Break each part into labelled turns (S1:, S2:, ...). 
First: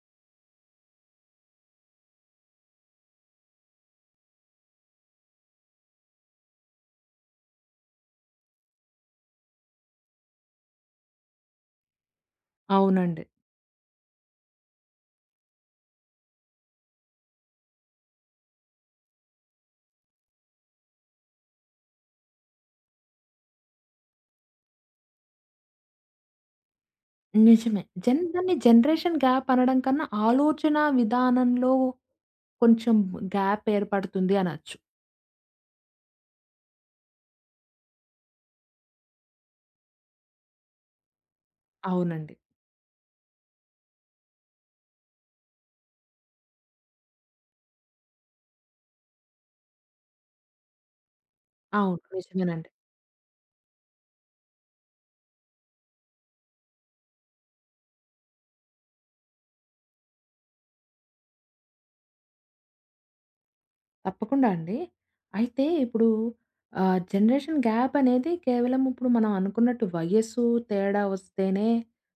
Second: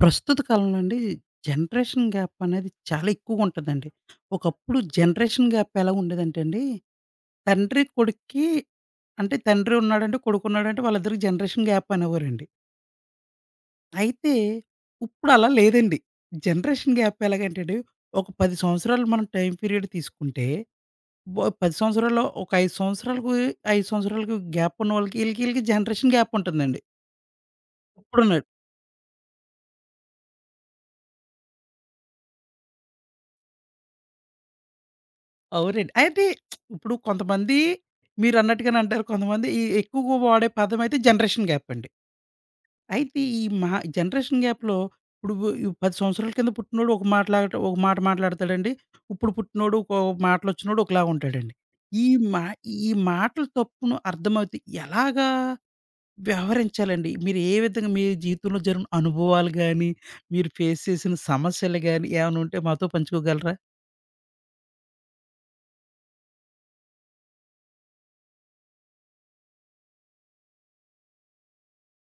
S1: ప్రస్తుత కాలంలో అండి జనరేషన్ గ్యాప్ అనేది చాలా ఎక్కువగుంటదండి. ఒకప్పుడు జనరేషన్ గ్యాప్ ఎలా ఉండేదంటే అండి, తండ్రి కొడుక్కి అంటే తండ్రి ఉన్నాడంటే, కొడుకున్నాడంటే వాళ్ళిద్దరికి జనరేషన్ గ్యాప్ అనేవారండి.
S2: అవునండి.
S1: అయితే ఇప్పుడు అలా లేదండి. జనరేషన్ గ్యాప్ ఎలాగంటే అండి, ఒక 10 సంవత్సరాలు మనం టైమ్ పీరియడ్ తీసుకుంటే, 10 సంవత్సరాల్లో ఒక 5 సంవత్సరాలకు, 5 సంవత్సరాలకు గ్యాప్ ఉన్నవాళ్ళకి ఈళ్ళకి జనరేషన్ గ్యాప్ ఉంటుందండి.
S2: నిజమే.
S1: ఇప్పుడున్న
S2: దాన్ని జనరేషన్ గ్యాప్ అనడం కన్నా, ఆలోచన విధానంలో కొంచెం గ్యాప్ ఏర్పడుతుంది అనొచ్చు.
S1: అవునండి. అయితే ఇప్పుడు కొంతమంది మీరన్నట్టుగానే అంటారు. కొంతమంది ఈ ఎక్కువగా వాడే పదమైతే జనరేషన్ గ్యాప్ అండి.
S2: అవునండి.
S1: అయితే ఈ మహా జనరేషన్ గ్యాప్‌లో ఇప్పుడు ఈ 10 సంవత్సరాల కింద పుట్టినోడు ఒక మాట మాట్లాడతాడండి. ఇప్పుడు పుట్టినోడు ఒక మాటలొచ్చినోడు ఒకలాగా ఉంటాడండి.
S2: అవును.
S1: ఈ మా
S2: నిజమేనండి.
S1: ఈ మాటలు తప్పును అర్థమవుతే ఎలాగా వ్యవహరించాలండి? మీరు ఏ విధంగా మీ జీవితంలో జరిగిన అనుభవాలు గాని, మీరు ఫేస్ చేసిన సమస్యలు గాని ఏమైనా ఉంటే మాతో పంచుకోగలరా?
S2: తప్పకుండా అండి. అయితే ఇప్పుడు జనరేషన్ గ్యాప్ అనేది కేవలం ఇప్పుడు మనం అనుకున్నట్టు వయస్సు తేడా వస్తేనే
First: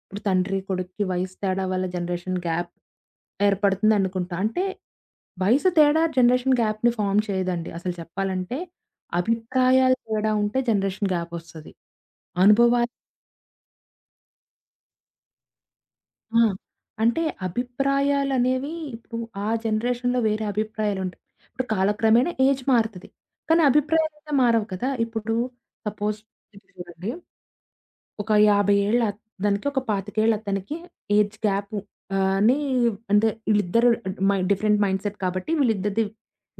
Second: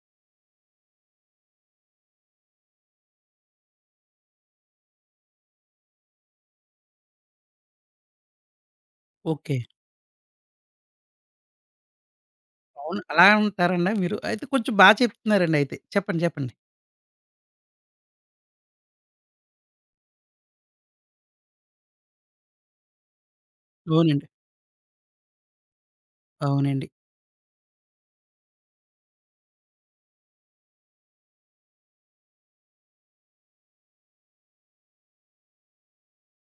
S2: ఇప్పుడు తండ్రి, కొడుక్కి వయస్సు తేడా వల్ల జనరేషన్ గ్యాప్ ఏర్పడుతుంది అనుకుంటా. అంటే వయసు తేడా జనరేషన్ గ్యాప్‌ని ఫార్మ్ చేయదండి. అసలు చెప్పాలంటే
S1: ఓకే.
S2: అభిప్రాయాలు తేడా ఉంటే జనరేషన్ గ్యాప్ వస్తది. అనుభవాలు.
S1: అవును. అలా అంటారండి మీరు? అయితే కొంచెం బా చెప్తున్నారండి అయితే. చెప్పండి.
S2: ఆ!
S1: చెప్పండి.
S2: అంటే అభిప్రాయాలనేవి ఇప్పుడు ఆ జనరేషన్‌లో వేరే అభిప్రాయాలుంటాయి. ఇప్పుడు కాలక్రమేణా ఏజ్ మారుతది. కానీ
S1: అవునండి.
S2: అభిప్రాయాలైతే మారవు కదా! ఇప్పుడు సపోజ్ ఇప్పుడు
S1: అవునండి.
S2: చూడండి, ఒక 50 ఏళ్ల అతనికి, ఒక 25 ఏళ్ల అతనికి ఏజ్ గ్యాపు అని అంటే వీళ్ళిద్దరు డిఫరెంట్ మైండ్‌సెట్ కాబట్టి వీళ్ళిద్దరిది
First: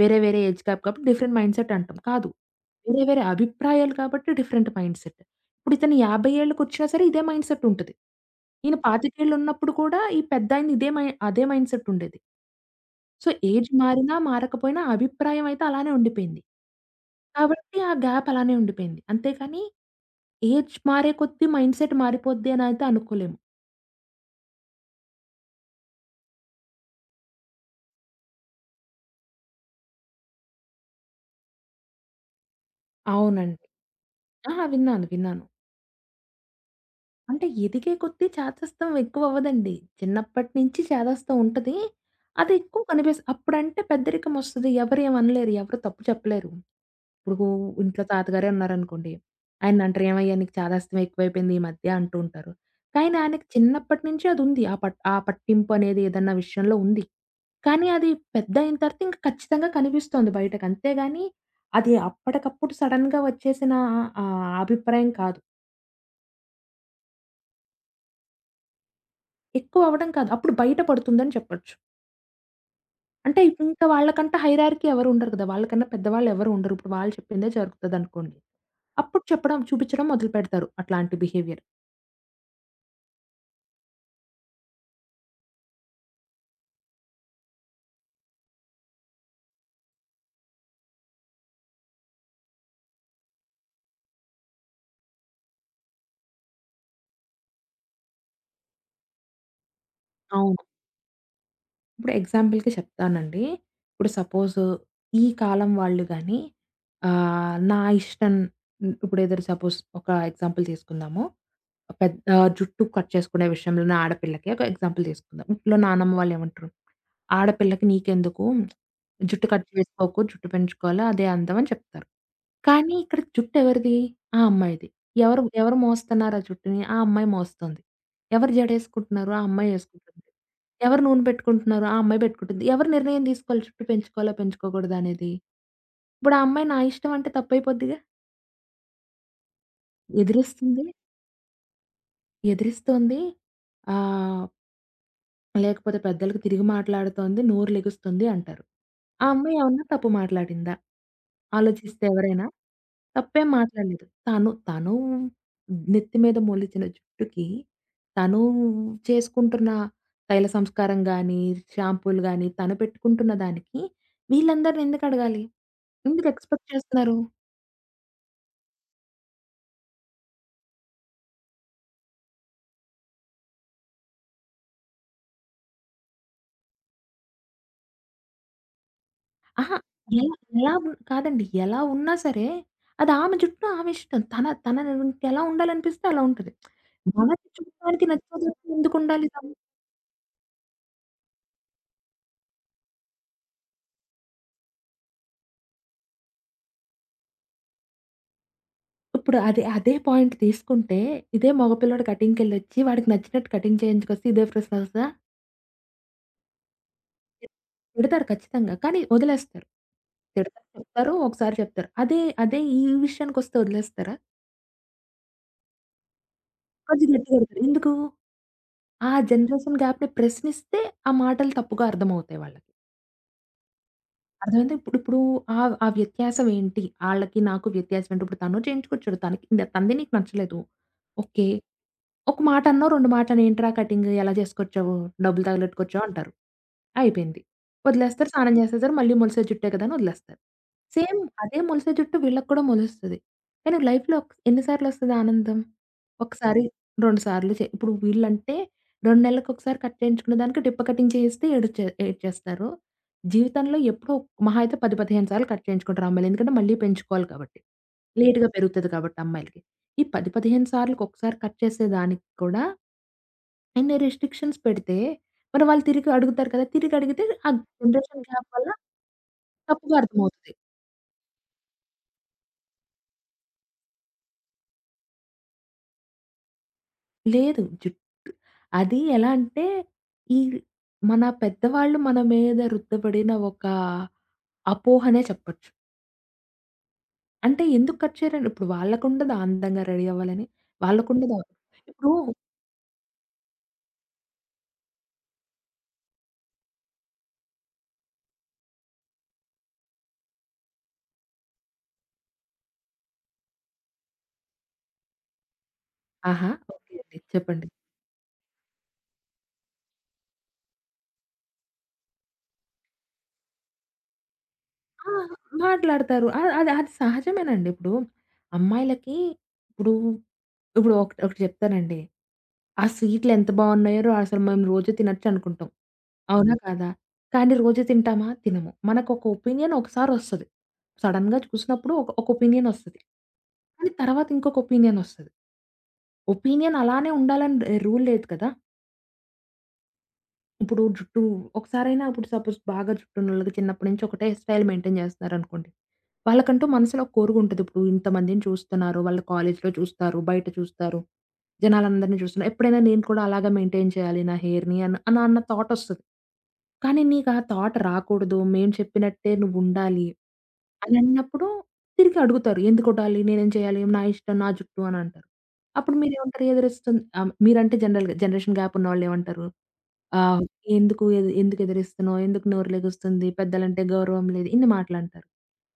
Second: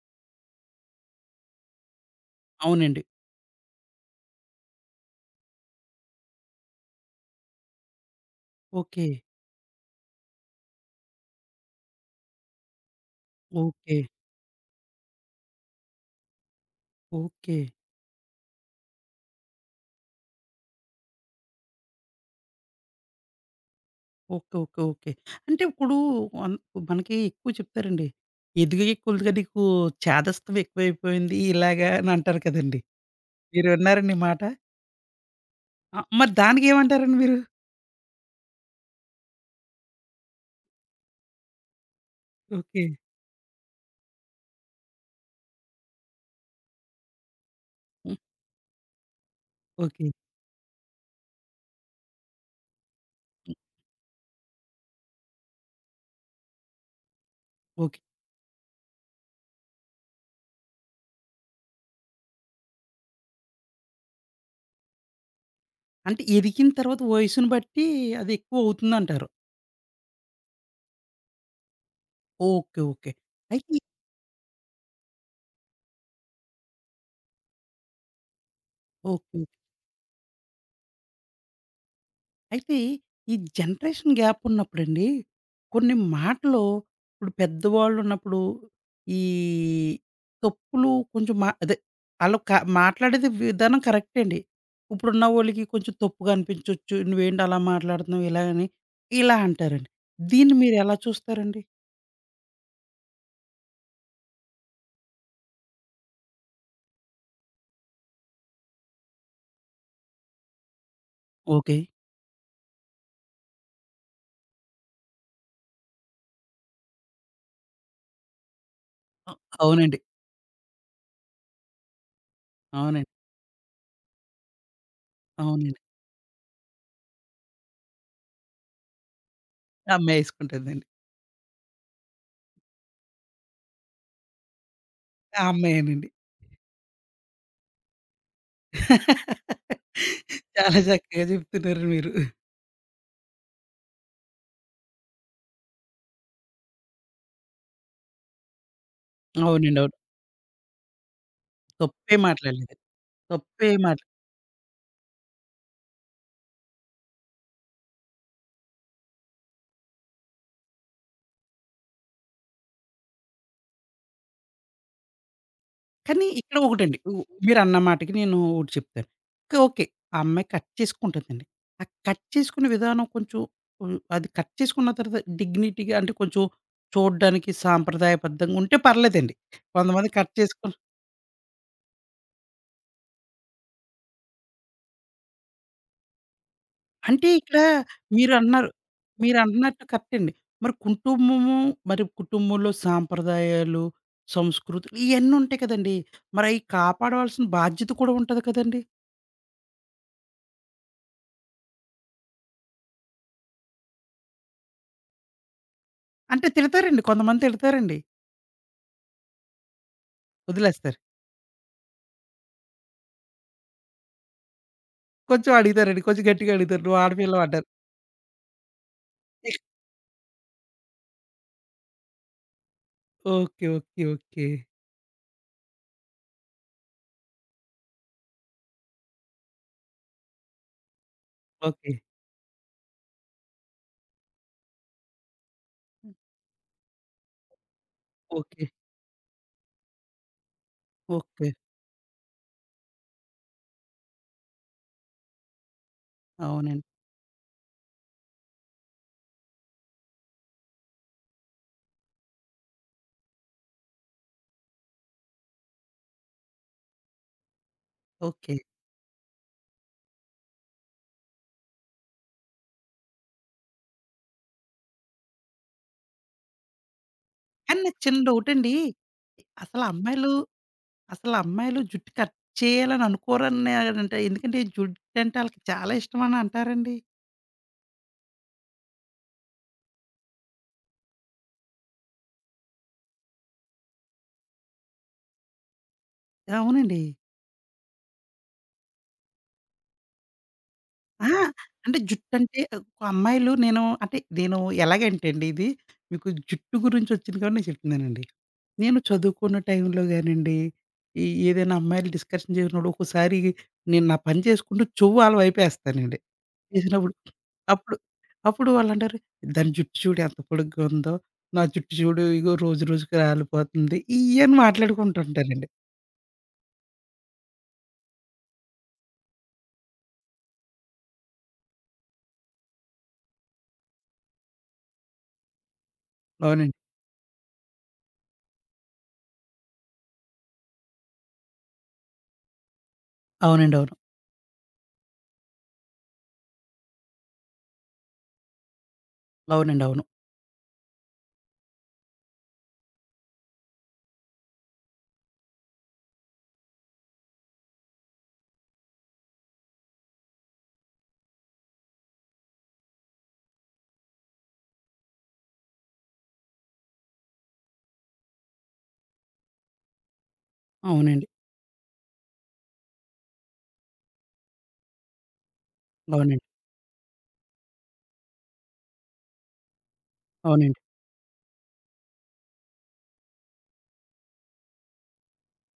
S2: వేరే వేరే ఏజ్ గ్యాప్ కాబట్టి డిఫరెంట్ మైండ్‌సెట్ అంటాం. కాదు. వేరే
S1: అవునండి.
S2: వేరే అభిప్రాయాలు కాబట్టి డిఫరెంట్ మైండ్‌సెట్. ఇప్పుడు ఇతను 50 ఏళ్ళకొచ్చినా సరే ఇదే మైండ్‌సెట్ ఉంటది. ఈయన
S1: ఓకే.
S2: 25 ఉన్నప్పుడు కూడా ఈ పెద్దాయన ఇదే మై అదే మైండ్‌సెట్ ఉండేది. So, age
S1: okay.
S2: మారినా, మారకపోయినా అభిప్రాయం అయితే అలానే ఉండిపోయింది.
S1: ఓకే. ఓకే.
S2: కాబట్టి ఆ గ్యాప్ అలానే ఉండిపోయింది. అంతేకాని ఏజ్ మారే కొద్దీ మైండ్‌సెట్ మారిపోద్ది అనైతే అనుకోలేము.
S1: ఓకే. ఓకే. అంటే ఇప్పుడు అన్ మనకి ఎక్కువ చెప్తారండి. ఎదిగే కొలుదుగా నీకు చేదస్తం ఎక్కువైపోయింది ఇలాగా అని అంటారు కదండీ!
S2: అవునండి.
S1: మీరు విన్నారండి ఈ మాట?
S2: ఆహా! విన్నాను. విన్నాను.
S1: ఆ! మరి దానికేమంటారండి మీరు?
S2: అంటే ఎదిగే కొద్దీ చేదస్తం ఎక్కువవ్వదండి. చిన్నప్పటి నుంచి చేదస్తం ఉంటది. అది ఎక్కువ
S1: ఓకే.
S2: అప్పుడంటే పెద్దరికమొస్తది. ఎవరేమనలేరు. ఎవరు ఏమనలేరు. ఎవరు తప్పు చెప్పలేరు. ఇప్పుడు ఇంట్లో
S1: హ్మ్.
S2: తాతగారే ఉన్నారనుకోండి. ఆయన్నంటారు,
S1: ఓకే.
S2: "ఏమయ్యా! నీకు చాదాస్తం ఎక్కువైపోయింది ఈ మధ్య" అంటూ ఉంటారు. కానీ ఆయనకి
S1: హ్మ్.
S2: చిన్నప్పటి నుంచి అదుంది. ఆ పట్టింపు అనేది ఏదన్నా విషయంలో ఉంది. కానీ
S1: ఓకే.
S2: అది పెద్దయిన తర్వాత ఇంక ఖచ్చితంగా కనిపిస్తోంది బయటకి. అంతేగాని అది అప్పటికప్పుడు సడెన్‌గా వచ్చేసిన ఆహ్, అభిప్రాయం కాదు.
S1: అంటే ఎదిగిన తర్వాత వయసుని బట్టి అది ఎక్కువ అవుతుందంటారు.
S2: ఎక్కువ అవ్వడం కాదు. అప్పుడు బయట పడుతుందని చెప్పొచ్చు.
S1: ఓకే. ఓకే.
S2: అంటే
S1: అయితే
S2: ఇంకా వాళ్ళకంటే హైరార్కీ ఎవరు ఉండరు కదా! వాళ్ళకన్నా పెద్దవాళ్ళు ఎవరు ఉండరు. ఇప్పుడు వాళ్ళు చెప్పిందే జరుగుతదనుకోండి. అప్పుడు
S1: ఓకే.
S2: చెప్పడం చూపించడం మొదలుపెడతారు అట్లాంటి బిహేవియర్.
S1: అయితే ఈ జనరేషన్ గ్యాప్ ఉన్నప్పుడండి, కొన్ని మాటలు ఇప్పుడు పెద్దవాళ్ళున్నప్పుడు ఈ తప్పులు కొంచెం మా అదే ఆళ్ళు క మాట్లాడేది విధానం కరెక్టే అండి. ఇప్పుడున్న వోళ్ళకి కొంచెం తప్పుగా అనిపించొచ్చు. "నువ్వేంటి అలా మాట్లాడుతున్నావు" ఇలా అని, ఇలా అంటారండి. దీన్ని
S2: అవును.
S1: మీరెలా చూస్తారండి?
S2: ఇప్పుడు ఎగ్జాంపుల్‌కి చెప్తానండి. ఇప్పుడు సపోజ్ ఈ కాలం వాళ్ళు గాని నా ఇష్టం ఇప్పుడు ఏదైనా సపోజ్ ఒక ఎగ్జాంపుల్ తీసుకుందాము.
S1: ఓకే.
S2: పెద్ద జుట్టు కట్ చేసుకునే విషయంలోనే ఆడపిల్లకి ఒక ఎగ్జాంపుల్ తీసుకుందాం. ఇంట్లో నానమ్మ వాళ్ళు ఏమంటారు? ఆడపిల్లకి నీకెందుకు?
S1: అ
S2: జుట్టు కట్
S1: అవునండి.
S2: చేసుకోకు, జుట్టు పెంచుకోవాలి అదే అందం అని చెప్తారు. కానీ
S1: అవునండి.
S2: ఇక్కడ జుట్టు ఎవరిది? ఆ అమ్మాయిది. ఎవరు ఎవరు
S1: అవునండి.
S2: మోస్తున్నారు ఆ జుట్టుని? ఆ అమ్మాయి మోస్తుంది. ఎవరు జడేసుకుంటున్నారు? ఆ అమ్మాయి ఏసుకుంటుంది.
S1: అమ్మాయేసుకుంటదండి.
S2: ఎవరు నూనె పెట్టుకుంటున్నారు? ఆ అమ్మాయి పెట్టుకుంటుంది. ఎవరు నిర్ణయం తీసుకోవాలి జుట్టు పెంచుకోవాలా? పెంచుకోకూడదా? అనేది.
S1: ఆ అమ్మాయేనండి.
S2: ఇప్పుడు ఆ అమ్మాయి నా ఇష్టం అంటే తప్పైపోద్దిగా.
S1: చాలా
S2: ఎదిరిస్తుంది.
S1: చక్కగా చెప్తున్నారు మీరు.
S2: ఎదిరిస్తోంది. ఆహ్ లేకపోతే పెద్దలకి తిరిగి మాట్లాడుతోంది, నోరు లెగుస్తుంది అంటారు. ఆ అమ్మాయి
S1: అవునండి.
S2: ఏమన్నా
S1: అవును.
S2: తప్పు మాట్లాడిందా? ఆలోచిస్తే
S1: తప్పే
S2: ఎవరైనా?
S1: మాట్లాడలేదు.
S2: తప్పేం
S1: తప్పే మాట.
S2: మాట్లాడలేదు. తను తను నెత్తి మీద మొలిచిన జుట్టుకి తను చేసుకుంటున్న తైల సంస్కారం గాని, షాంపూలు గాని, తను పెట్టుకుంటున్న దానికి వీళ్ళందరిని ఎందుకడగాలి?
S1: కానీ
S2: ఎందుకు
S1: ఇక్కడ
S2: ఎక్స్‌పెక్ట్
S1: ఒకటండి.
S2: చేస్తున్నారు?
S1: మీరన్న మాటకి నేను ఒకటి చెప్తాను. ఓకే. ఓకే. ఆ అమ్మాయి కట్ చేసుకుంటుందండి. ఆ కట్ చేసుకునే విధానం కొంచెం హ్మ్. అది కట్ చేసుకున్న తర్వాత డిగ్నిటీగా అంటే కొంచెం చూడ్డానికి సాంప్రదాయబద్ధంగా ఉంటే పర్లేదండి.
S2: అహా!
S1: కొంతమంది
S2: అలా. ఎలా
S1: కట్
S2: ఎలా
S1: చేసుకుని
S2: ఉ కాదండి. ఎలా ఉన్నా సరే, అది ఆమె జుట్టు ఆమె ఇష్టం. తన తన ఎలా ఉండాలనిపిస్తే అలా ఉంటది.
S1: అంటే
S2: మనకి
S1: ఇక్కడ
S2: చూడడానికి నచ్చదు
S1: మీరన్నారు
S2: ఎందుకుండాలి తను?
S1: మీరన్నట్టు కరెక్టండి. మరి కుటుంబము మరి కుటుంబంలో సాంప్రదాయాలు, సంస్కృతులు ఇయన్నీ ఉంటాయి కదండీ! మరయి కాపాడవలసిన బాధ్యత కూడా ఉంటది కదండీ!
S2: ఇప్పుడు అదే అదే పాయింట్ తీసుకుంటే, ఇదే మగపిల్లోడు కటింగ్‌కెళ్ళొచ్చి వాడికి నచ్చినట్టు కటింగ్ చేయించుకొస్తే ఇదే ప్రశ్న వస్తదా?
S1: అంటే తిడతారండి. కొంతమంది తిడతారండి.
S2: తిడతారు ఖచ్చితంగా. కానీ వదిలేస్తారు. తిడతారు,
S1: వదిలేస్తారు.
S2: చెప్తారు, ఒకసారి చెప్తారు. అదే అదే ఈ విషయానికొస్తే వదిలేస్తారా?
S1: కొంచెం అడుగుతారండి. కొంచెం గట్టిగా అడుగుతారు. "నువ్వు
S2: కొంచెం
S1: ఆడపిల్లవు"
S2: గట్టిగడతారు.
S1: అంటారు.
S2: ఎందుకు? ఆ
S1: ఇక్
S2: జనరేషన్ గ్యాప్‌ని ప్రశ్నిస్తే ఆ మాటలు తప్పుగా అర్థమవుతాయి వాళ్ళకి.
S1: ఓకే. ఓకే. ఓకే.
S2: అర్థమైందా? ఇప్పుడు ఇప్పుడు ఆ ఆ వ్యత్యాసం ఏంటి? ఆళ్ళకి నాకు వ్యత్యాసం ఏంటి? ఇప్పుడు తను చేయించుకొచ్చాడు. తనకి తనది నీకు నచ్చలేదు. ఓకే.
S1: ఓకే.
S2: ఒక మాటన్నో, 2 మాటలేంట్రా కటింగ్ ఎలా చేసుకొచ్చావు? డబ్బులు తగలెట్టుకొచ్చావు
S1: హ్మ్.
S2: అంటారు. అయిపోయింది. వదిలేస్తారు. స్నానం
S1: ఓకే.
S2: చేసేస్తారు. మళ్ళీ మొలిసే జుట్టే కదా! అని వదిలేస్తారు. Same
S1: okay.
S2: అదే మొలిసే జుట్టు వీళ్ళకి కూడా మొలుస్తది. కానీ లైఫ్‌లో ఎన్ని సార్లొస్తది ఆనందం? ఒకసారి,
S1: అవునండి.
S2: 2 సార్లు ఇప్పుడు వీళ్ళంటే 2 నెలలకొకసారి కట్ చేయించుకునే దానికి టిప్ప కటింగ్ చేయిస్తే ఏడ్చేస్తారు. జీవితంలో ఎప్పుడో మహా అయితే 10, 15 సార్లు కట్ చేయించుకుంటారు అమ్మాయిలు. ఎందుకంటే మళ్ళీ పెంచుకోవాలి కాబట్టి. లేట్‌గా
S1: ఓకే.
S2: పెరుగుతది కాబట్టి అమ్మాయిలకి. ఈ 10, 15 సార్లుకొకసారి కట్ చేసేదానికి కూడా ఇన్ని రిస్ట్రిక్షన్స్ పెడితే, మరి వాళ్ళు తిరిగి అడుగుతారు కదా! తిరిగి అడిగితే ఆ
S1: కానీ నాకు చిన్న
S2: జనరేషన్ గ్యాప్ వల్ల
S1: డౌటండి. అసల
S2: తప్పుగా
S1: అమ్మాయిలు,
S2: అర్థమవుతది.
S1: అసల అమ్మాయిలు జుట్టు కట్ చేయాలని అనుకోరని అంటే ఎందుకంటే జుట్టంటే ఆళ్ళకి చాలా ఇష్టమని అంటారండి.
S2: లేదు. అది ఎలా అంటే, ఈ మన పెద్దవాళ్ళు మన మీద రుద్దబడిన ఒక అపోహనే చెప్పొచ్చు.
S1: అవునండి.
S2: అంటే ఎందుకు కట్ చేయరండి? ఇప్పుడు వాళ్ళకుండదా అందంగా రెడీ అవ్వాలని?
S1: ఆ!
S2: వాళ్ళకుండదా
S1: అంటే
S2: ఇప్పుడు
S1: జుట్టంటే ఒక అమ్మాయిలు నేను ఎలాగంటే అండి ఇది మీకు జుట్టు గురించి వచ్చింది కాబట్టి నేను చెప్తున్నానండి. నేను చదువుకున్న టైంలో గానండి, ఈ ఏదైనా అమ్మాయిలు డిస్కషన్ చేసినప్పుడు ఒక్కోసారి నేను నా పని చేసుకుంటూ చెవు ఆళ్ళ వైపేస్తానండి.
S2: ఆహా! ఓకే
S1: ఏసినప్పుడు
S2: అండి. చెప్పండి.
S1: అప్పుడు అప్పుడు వాళ్ళంటారు, "దాని జుట్టు చూడు ఎంత పొడుగ్గా ఉందో, నా జుట్టు చూడు ఇగో రోజు రోజుకి రాలిపోతుంది." ఇయన్నీ
S2: ఆ!
S1: మాట్లాడుకుంటుంటారండి.
S2: మాట్లాడతారు. ఆ! అది అది సహజమేనండి. ఇప్పుడు అమ్మాయిలకి ఇప్పుడు, ఇప్పుడు ఒకటి ఒకటి చెప్తానండి. ఆ స్వీట్లు ఎంత బావున్నాయో అసలు మేము రోజు తినొచ్చు అనుకుంటాం. అవునా?
S1: అవునండి.
S2: కాదా? కానీ రోజు తింటామా? తినము. మనకొక ఒపీనియన్ ఒకసారొస్తది. సడెన్‌గా చూసినప్పుడు ఒక ఒక ఒపీనియన్ ఒస్తది.
S1: అవునండి.
S2: కానీ
S1: అవును.
S2: తర్వాత ఇంకొక ఒపీనియన్ ఒస్తది. ఒపీనియన్ అలానే ఉండాలని రూల్ లేదు కదా!
S1: అవునండి. అవును.
S2: ఇప్పుడు జుట్టు ఒకసారైనా ఇప్పుడు సపోజ్ బాగా జుట్టున్నోళ్ళకి చిన్నప్పటి నుంచి ఒకటే స్టైల్ మెయింటైన్ చేస్తున్నారనుకోండి. వాళ్ళకంటూ మనసులో ఒక కోరిగుంటది. ఇప్పుడు ఇంతమందిని చూస్తున్నారు. వాళ్ళు కాలేజ్‌లో చూస్తారు, బయట చూస్తారు. జనాలందరిని చూస్తున్నారు. ఎప్పుడైనా నేను కూడా అలాగా మెయింటైన్ చేయాలి నా హెయిర్‌ని అని అన్న అన్న థాటొస్తది. కానీ నీకు ఆ థాట్ రాకూడదు. మేము చెప్పినట్టే నువ్వుండాలి అని
S1: అవునండి.
S2: అన్నప్పుడు తిరిగి అడుగుతారు. ఎందుకొడాలి? నేనేం చేయాలి? నా ఇష్టం, నా జుట్టు అని అంటారు. అప్పుడు
S1: అవునండి.
S2: మీరేమంటారు? ఎదురిస్తుంది మీరంటే జనరల్‌గా జనరేషన్ గ్యాప్ ఉన్నవాళ్ళేమంటారు? ఆహ్
S1: అవునండి.
S2: ఎందుకు ఎదిరిస్తున్నావు? ఎందుకు నోరు లెగుస్తుంది? పెద్దలంటే గౌరవం లేదు. ఇన్ని మాటలంటారు.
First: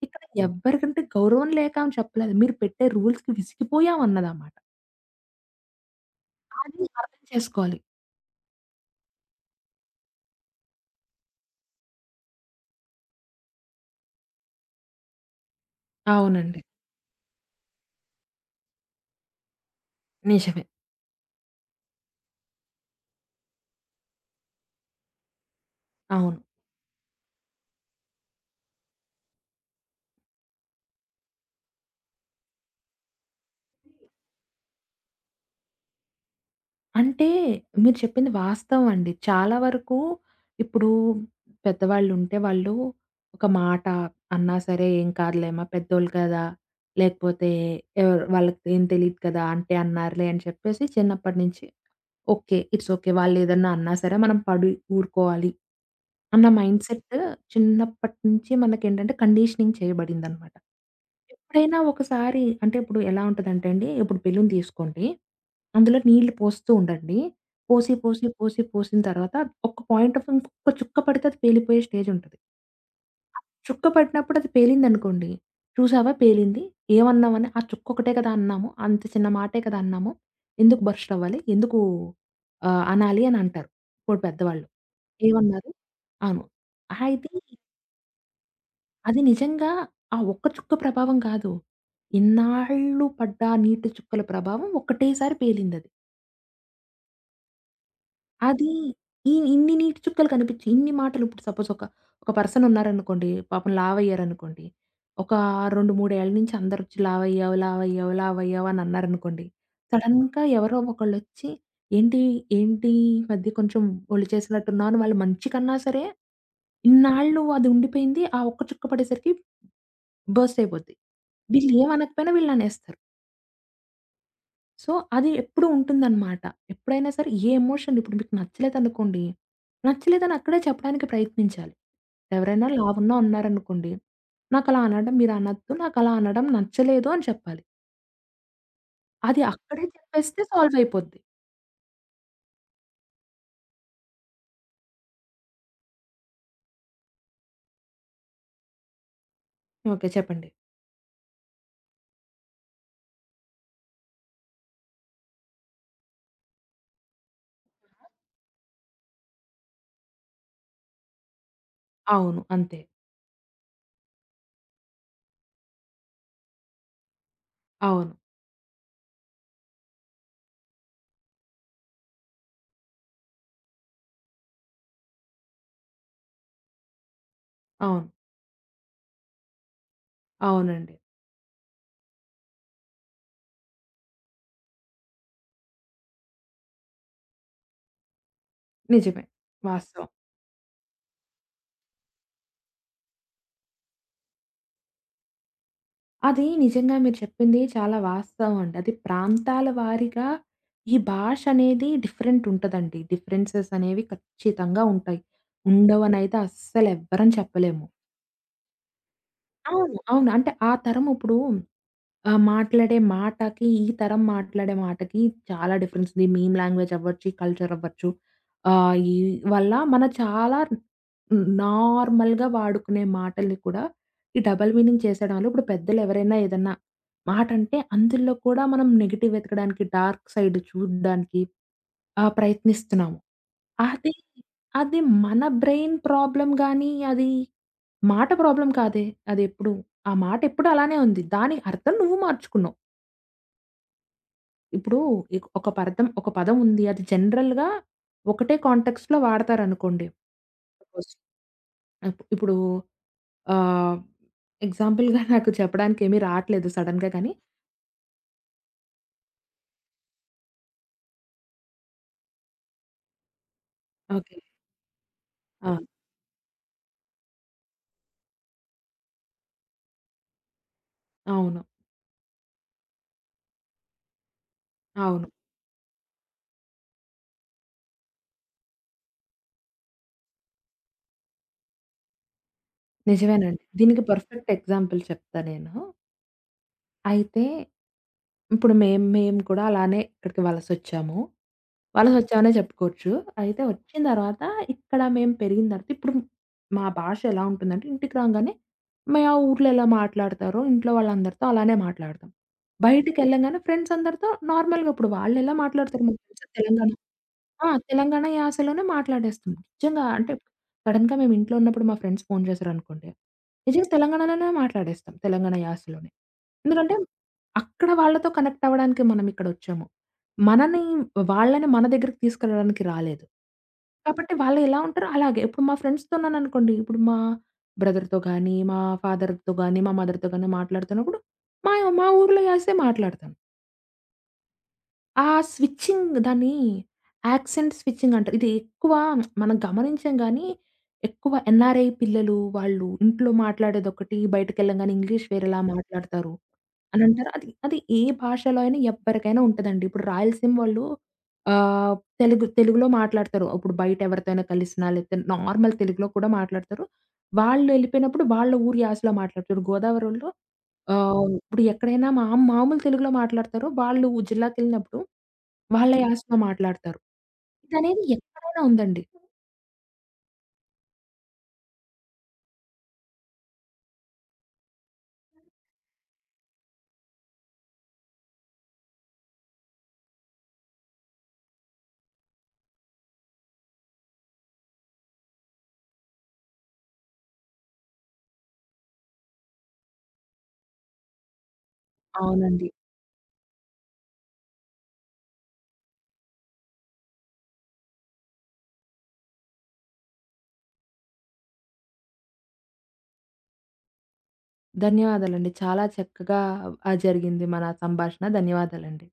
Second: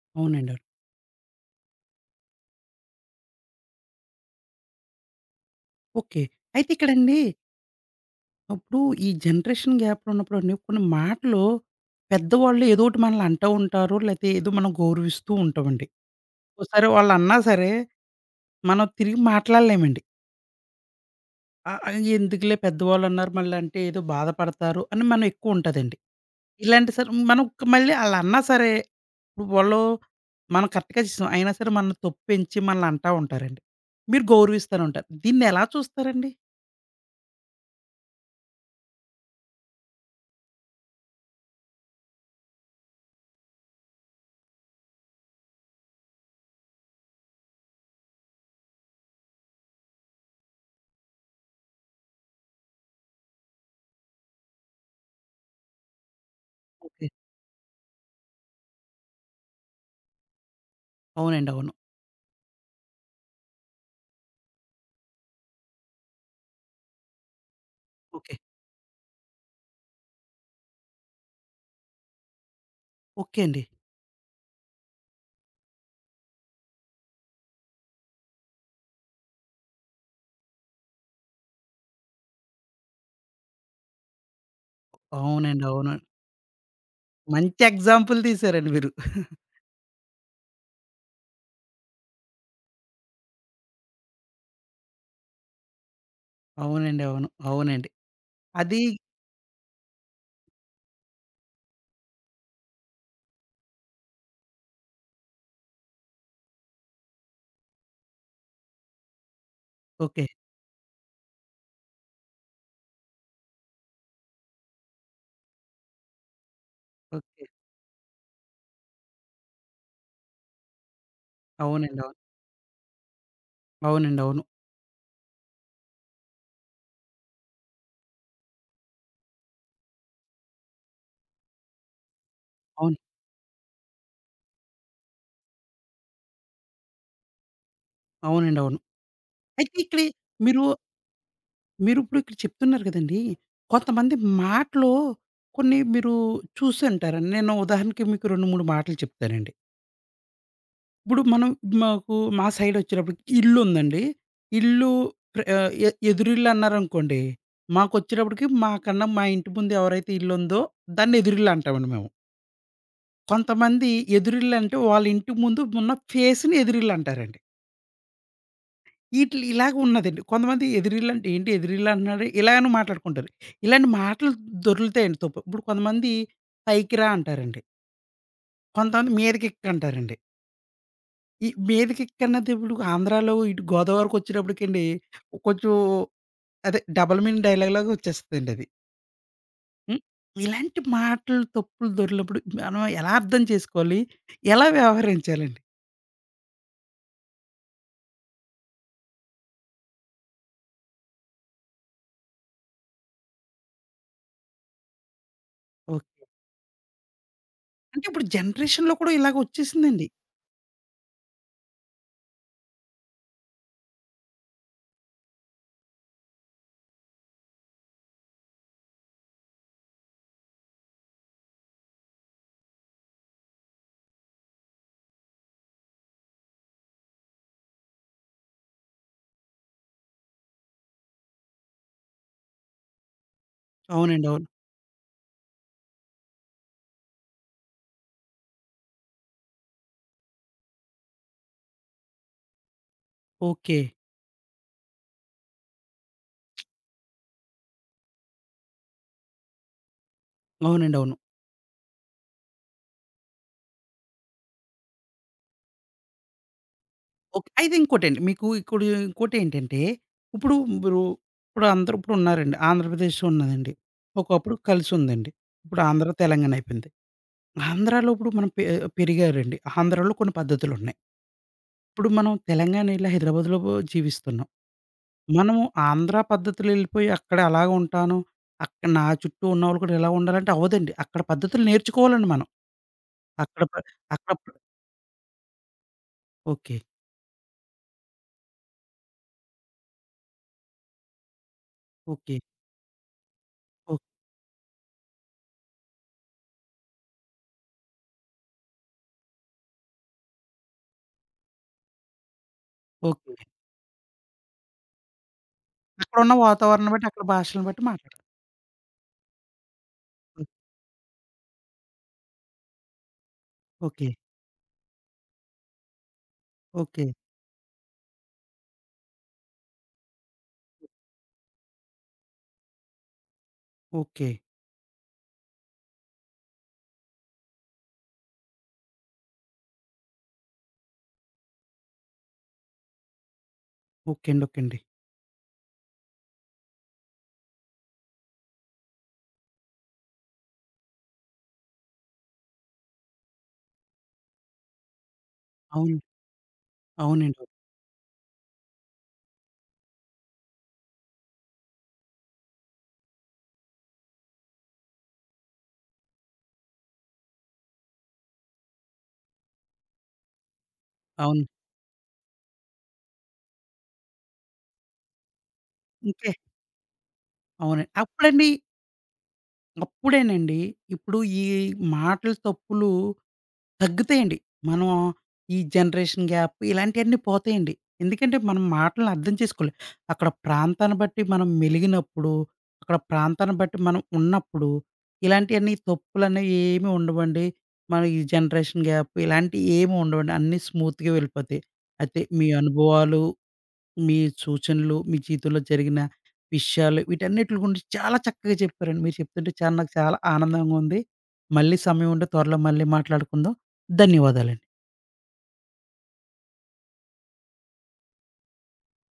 S2: ఇక్కడ
S1: అవునండి. అవును.
S2: ఎవ్వరికంటే గౌరవం లేక అని చెప్పలేదు. మీరు పెట్టే రూల్స్‌కి విసిగిపోయాం అన్నదమాట.
S1: ఓకే. అయితే
S2: అది
S1: ఇక్కడండి
S2: అర్థం చేసుకోవాలి.
S1: అప్పుడు ఈ జనరేషన్ గ్యాప్‌లో ఉన్నప్పుడండి కొన్ని మాటలు పెద్దవాళ్ళు ఏదో ఒకటి మనల్ని అంటూ ఉంటారు. లేతే ఏదో మనం గౌరవిస్తూ ఉంటామండి.
S2: అవునండి.
S1: ఒకోసారి వాళ్ళన్నా సరే మనం తిరిగి మాట్లాడలేమండి.
S2: నిజమే.
S1: ఆహ్, ఆహ్, ఎందుకులే పెద్దవాళ్ళన్నారు మళ్ళీ అంటే ఏదో బాధపడతారు అని మనం ఎక్కువ ఉంటదండి.
S2: అవును.
S1: ఇలాంటి సరే మనం ఒక్క మళ్ళీ ఆళ్ళన్నా సరే ఇప్పుడు వాళ్ళు మనం కరెక్ట్‌గా చేసాం. అయినా సరే మనల్ని తొప్పించి మనల్ని అంటా ఉంటారండి. మీరు గౌరవిస్తూనే ఉంటారు. దీన్నెలా చూస్తారండి?
S2: అంటే మీరు చెప్పింది వాస్తవం అండి. చాలా వరకు ఇప్పుడు పెద్దవాళ్ళుంటే వాళ్ళు ఒక మాట అన్నా సరే ఏం కాదులేమ్మా పెద్దోళ్ళు కదా! లేకపోతే ఎవరు వాళ్ళకి ఏం తెలీదు కదా! అంటే అన్నారులే అని చెప్పేసి చిన్నప్పటి నుంచి ఓకే. It's okay. వాళ్ళేదన్నా అన్నా సరే మనం పడి ఊరుకోవాలి అన్న మైండ్
S1: ఓకే.
S2: సెట్ చిన్నప్పటి నుంచి మనకేంటంటే కండిషనింగ్ చేయబడిందనమాట.
S1: అవునండి. అవును.
S2: ఎప్పుడైనా ఒకసారి అంటే ఇప్పుడు ఎలా ఉంటదంటే అండి, ఇప్పుడు బెలూన్ తీసుకోండి. అందులో నీళ్లు పోస్తూ ఉండండి. పోసి, పోసి,
S1: ఓకే.
S2: పోసి, పోసిన తర్వాత ఒక పాయింట్ ఆఫ్ ఇంకొక చుక్క పడితే అది పేలిపోయే స్టేజ్ ఉంటది. ఆ
S1: ఓకే అండి.
S2: చుక్క పడినప్పుడు అది పేలిందనుకోండి. చూసావా పేలింది. ఏమన్నామని ఆ చుక్క ఒకటే కదా అన్నాము. అంత చిన్న మాటే కదా అన్నాము. ఎందుకు బర్స్ట్ అవ్వాలి? ఎందుకు అనాలి అని అంటారు. ఇప్పుడు పెద్దవాళ్ళు.
S1: అవునండి.
S2: ఏమన్నారు?
S1: అవును.
S2: అవును. అయితే
S1: మంచి ఎగ్జాంపుల్ తీశారండి మీరు.
S2: అది నిజంగా ఆ ఒక్క చుక్క ప్రభావం కాదు. ఇన్నాళ్ళు పడ్డ నీటి చుక్కల ప్రభావం ఒక్కటేసారి పేలిందది.
S1: అవునండి. అవును. అవునండి.
S2: అది
S1: అది
S2: ఈ ఇన్ని నీటి చుక్కలు కనిపించి, ఇన్ని మాటలు ఇప్పుడు సపోజ్ ఒక, ఒక పర్సన్ ఉన్నారనుకోండి, పాపం లావయ్యారనుకోండి. ఒక 2, 3 ఏళ్ల నుంచి అందరొచ్చి లావయ్యావు, లావయ్యావు, లావయ్యావు అని అన్నారనుకోండి.
S1: ఓకే.
S2: సడెన్‌గా ఎవరో ఒకళ్ళొచ్చి ఏంటి, ఏంటి ఈ మధ్య కొంచెం ఒళ్ళు చేసినట్టున్నావు అని వాళ్ళు మంచి కన్నా సరే, ఇన్నాళ్ళు
S1: ఓకే.
S2: నువ్వు అది ఉండిపోయింది. ఆ ఒక్క చుక్క పడేసరికి బర్స్ట్ అయిపోద్ది. వీళ్ళు
S1: అవునండి. అవును.
S2: ఏమనకపోయినా వీళ్ళు అనేస్తారు.
S1: అవునండి. అవును.
S2: సో, అది ఎప్పుడూ ఉంటుందనమాట. ఎప్పుడైనా సరే ఏ ఎమోషన్ ఇప్పుడు మీకు నచ్చలేదనుకోండి, నచ్చలేదని అక్కడే చెప్పడానికి ప్రయత్నించాలి. ఎవరైనా
S1: అవును.
S2: లావున్న ఉన్నారనుకోండి, "నాకలా అనడం మీరనొద్దు. నాకలా అనడం నచ్చలేదు" అని చెప్పాలి.
S1: అవునండి. అవును.
S2: అది
S1: అయితే
S2: అక్కడే
S1: ఇక్కడే
S2: చెప్పేస్తే
S1: మీరు,
S2: సాల్వ్ అయిపోద్ది.
S1: మీరిప్పుడు ఇక్కడ చెప్తున్నారు కదండీ! కొంతమంది మాటలో కొన్ని మీరు చూసుంటారండి. నేను ఉదాహరణకి మీకు 2, 3 మాటలు చెప్తానండి.
S2: ఓకే. చెప్పండి.
S1: ఇప్పుడు మనం మాకు మా సైడొచ్చేటప్పటికి ఇల్లుందండి. ఇల్లు ఉందండి, ఇల్లు ప్ర ఆహ్, ఎ ఎదురిల్లు అన్నారనుకోండి. మాకొచ్చేటప్పటికి మాకన్నా మా ఇంటి ముందు ఎవరైతే ఇల్లుందో దాన్ని ఎదురిల్లు అంటామండి మేము.
S2: "అవును. అంతే.
S1: కొంతమంది ఎదురిళ్ళంటే వాళ్ళ ఇంటి ముందు ఉన్న ఫేస్‌ని ఎదురిళ్ళంటారండి.
S2: అవును.
S1: ఈటిలి ఇలాగ ఉన్నదండి. కొంతమంది ఎదురిళ్ళంటే ఏంటి ఎదురిళ్ళంటున్నాడు ఇలా అని మాట్లాడుకుంటారు. ఇలాంటి మాటలు దొర్లుతాయండి తప్పు. ఇప్పుడు కొంతమంది పైకి రా అంటారండి.
S2: అవును.
S1: కొంతమంది మీదకెక్కు అంటారండి.
S2: అవునండి.
S1: ఈ మీదకెక్కన్నది ఇప్పుడు ఆంధ్రాలో ఇటు గోదావరికొచ్చేటప్పటికండి కొంచెం అదే డబుల్ మీనింగ్ డైలాగ్ లాగా వచ్చేస్తదండి అది.
S2: నిజమే.
S1: హ్మ్.
S2: వాస్తవం."
S1: ఇలాంటి మాటలు తప్పులు దొర్లినప్పుడు మనం ఎలా అర్థం చేసుకోవాలి? ఎలా వ్యవహరించాలండి?
S2: అది నిజంగా మీరు చెప్పింది చాలా వాస్తవం అండి. అది ప్రాంతాల వారీగా ఈ భాష అనేది డిఫరెంట్ ఉంటదండి. డిఫరెన్సెస్ అనేవి ఖచ్చితంగా ఉంటాయి.
S1: ఓకే.
S2: ఉండవనైతే అస్సలు ఎవ్వరం చెప్పలేము.
S1: అంటే ఇప్పుడు జనరేషన్‌లో కూడా ఇలాగ
S2: అవును.
S1: వచ్చేసిందండి.
S2: అవును. అంటే ఆ తరం ఇప్పుడు ఆ! మాట్లాడే మాటకి, ఈ తరం మాట్లాడే మాటకి చాలా డిఫరెన్స్ ఉంది. మీమ్ లాంగ్వేజ్ అవ్వచ్చు, ఈ కల్చర్ అవ్వచ్చు. ఈ వల్ల మన చాలా నార్మల్‌గా వాడుకునే మాటల్ని కూడా ఈ డబుల్ మీనింగ్ చేసేయడం వల్ల ఇప్పుడు పెద్దలు ఎవరైనా ఏదన్నా మాటంటే అందులో కూడా మనం నెగెటివ్ వెతకడానికి, డార్క్ సైడ్ చూడడానికి ప్రయత్నిస్తున్నాము. అది,
S1: అవునండి. అవును.
S2: అది మన బ్రెయిన్ ప్రాబ్లమ్ గానీ, అది మాట ప్రాబ్లమ్ కాదే అదెప్పుడు. ఆ మాటెప్పుడూ అలానే ఉంది. దాని అర్థం నువ్వు మార్చుకున్నావు.
S1: ఓకే.
S2: ఇప్పుడు ఒక పదం ఉంది. అది జనరల్‌గా ఒకటే కాంటెక్స్ట్‌లో వాడతారనుకోండి.
S1: అవునండి.
S2: సపోజ్.
S1: అవును.
S2: ఇప్పుడు ఆహ్, ఎగ్జాంపుల్‌గా నాకు చెప్పడానికేమీ రాట్లేదు సడెన్‌గా కానీ
S1: ఓకే. అయితే ఇంకోటండి. మీకు ఇప్పుడు ఇంకోటేంటంటే, ఇప్పుడు మీరు ఇప్పుడు అందరూ ఇప్పుడు ఉన్నారండి. ఆంధ్రప్రదేశ్ ఉన్నదండి.
S2: ఓకే.
S1: ఒకప్పుడు కలిసుందండి.
S2: ఆ!
S1: ఇప్పుడు ఆంధ్ర, తెలంగాణ అయిపోయింది. ఆంధ్రాలో ఇప్పుడు మనం పెరిగారండి. ఆంధ్రాలో కొన్ని పద్ధతులున్నాయి.
S2: అవును.
S1: ఇప్పుడు మనం తెలంగాణ ఎళ్ళి హైదరాబాద్‌లో జీవిస్తున్నాం.
S2: అవును.
S1: మనము ఆంధ్ర పద్ధతులెళ్ళిపోయి అక్కడ అలాగే ఉంటాను. అక్కడ నా చుట్టూ ఉన్నవాళ్ళు కూడా ఇలా ఉండాలంటే అవ్వదండి. అక్కడ పద్ధతులు నేర్చుకోవాలండి మనం.
S2: నిజమేనండి.
S1: అక్కడ ప
S2: దీనికి
S1: అక్కడ
S2: పర్ఫెక్ట్ ఎగ్జాంపుల్ చెప్తా నేను.
S1: ఓకే.
S2: అయితే ఇప్పుడు మేము మేము కూడా అలానే ఇక్కడికి వలసొచ్చాము.
S1: ఓకే.
S2: వలసొచ్చామనే చెప్పుకోవచ్చు. అయితే వచ్చిన
S1: ఓహ్!
S2: తర్వాత ఇక్కడ మేము పెరిగిన తర్వాత ఇప్పుడు మా భాష ఎలా ఉంటుందంటే ఇంటికి రాంగానే మా ఊర్లో ఎలా మాట్లాడతారో ఇంట్లో వాళ్ళందరితో అలానే మాట్లాడతాం.
S1: ఓకే.
S2: బయటికెళ్ళంగానే ఫ్రెండ్స్ అందరితో నార్మల్‌గా ఇప్పుడు వాళ్ళెలా మాట్లాడతారు మా
S1: అక్కడున్న
S2: ఫ్రెండ్స్ తెలంగాణ.
S1: వాతావరణం బట్టి, అక్కడ
S2: ఆ!
S1: భాషలను బట్టి
S2: తెలంగాణ
S1: మాట్లాడతారు.
S2: యాసలోనే మాట్లాడేస్తాం. నిజంగా అంటే
S1: హ్మ్.
S2: సడెన్‌గా మేము ఇంట్లో ఉన్నప్పుడు మా ఫ్రెండ్స్ ఫోను చేశారనుకోండి, నిజంగా
S1: ఓకే.
S2: తెలంగాణలోనే మాట్లాడేస్తాం. తెలంగాణ యాసలోనే. ఎందుకంటే
S1: ఓకే.
S2: అక్కడ వాళ్ళతో కనెక్ట్ అవ్వడానికి మనం ఇక్కడొచ్చాము. మనని వాళ్ళని మన దగ్గరికి తీసుకెళ్ళడానికి రాలేదు.
S1: ఓకే.
S2: కాబట్టి వాళ్ళు ఎలా ఉంటారో అలాగే. ఇప్పుడు మా ఫ్రెండ్స్‌తోన్నాననుకోండి, ఇప్పుడు మా బ్రదర్‌తో గానీ, మా ఫాదర్‌తో గానీ, మా మదర్‌తో గానీ మాట్లాడుతున్నప్పుడు మా మా ఊర్లో యాసే మాట్లాడతాను.
S1: ఓకే అండి. ఓకే అండి.
S2: ఆ స్విచ్చింగ్ దాన్ని యాక్సెంట్ స్విచ్చింగ్ అంటారు. ఇది ఎక్కువ మనం గమనించం గానీ, ఎక్కువ NRI పిల్లలు వాళ్ళు ఇంట్లో మాట్లాడేదొకటి, బయటికెళ్ళంగానే ఇంగ్లీష్ వేరేలా
S1: అవును.
S2: మాట్లాడతారు అనంటారు.
S1: అవునండి.
S2: అది అది ఏ భాషలో అయినా ఎవ్వరికైనా ఉంటదండి. ఇప్పుడు రాయలసీమ వాళ్ళు తెలుగులో మాట్లాడతారు. ఇప్పుడు బయట ఎవరితోనైనా కలిసినా, లేతే నార్మల్ తెలుగులో కూడా మాట్లాడతారు. వాళ్ళెళ్ళిపోయినప్పుడు వాళ్ళ ఊరి యాసలో మాట్లాడతారు. గోదావరోళ్ళు అవును.
S1: అవును.
S2: ఇప్పుడు ఎక్కడైనా మా మామూలు తెలుగులో మాట్లాడతారో, వాళ్ళు జిల్లాకెళ్ళినప్పుడు వాళ్ళ
S1: ఇంకే
S2: యాసలో మాట్లాడతారు.
S1: అవునండి.
S2: ఇదనేది
S1: అప్పుడండి
S2: ఎక్కడైనా ఉందండి.
S1: అప్పుడేనండి, ఇప్పుడు ఈ మాటల తప్పులు తగ్గుతాయండి. మనం ఈ జనరేషన్ గ్యాప్ ఇలాంటియన్నీ పోతాయండి. ఎందుకంటే మనం మాటలను అర్థం చేసుకోలేం. అక్కడ ప్రాంతాన్ని బట్టి మనం మెలిగినప్పుడు, అక్కడ ప్రాంతాన్ని బట్టి మనం ఉన్నప్పుడు, ఇలాంటియన్నీ తప్పులనేవి ఏమి ఉండవండి. మన ఈ జనరేషన్ గ్యాప్ ఇలాంటియేమి ఉండవండి. అన్నీ స్మూత్‌గా వెళ్ళిపోతాయి. అయితే మీ
S2: అవునండి.
S1: అనుభవాలు మీ సూచనలు, మీ జీవితంలో జరిగిన విషయాలు వీటన్నిటిల గురించి చాలా చక్కగా చెప్పారండి. మీరు చెప్తుంటే చాలా నాకు చాలా ఆనందంగా ఉంది. మళ్ళీ సమయం ఉంటే త్వరలో మళ్ళీ మాట్లాడుకుందాం. ధన్యవాదాలండి.
S2: ధన్యవాదాలండి. చాలా చక్కగా జరిగింది మన సంభాషణ. ధన్యవాదాలండి.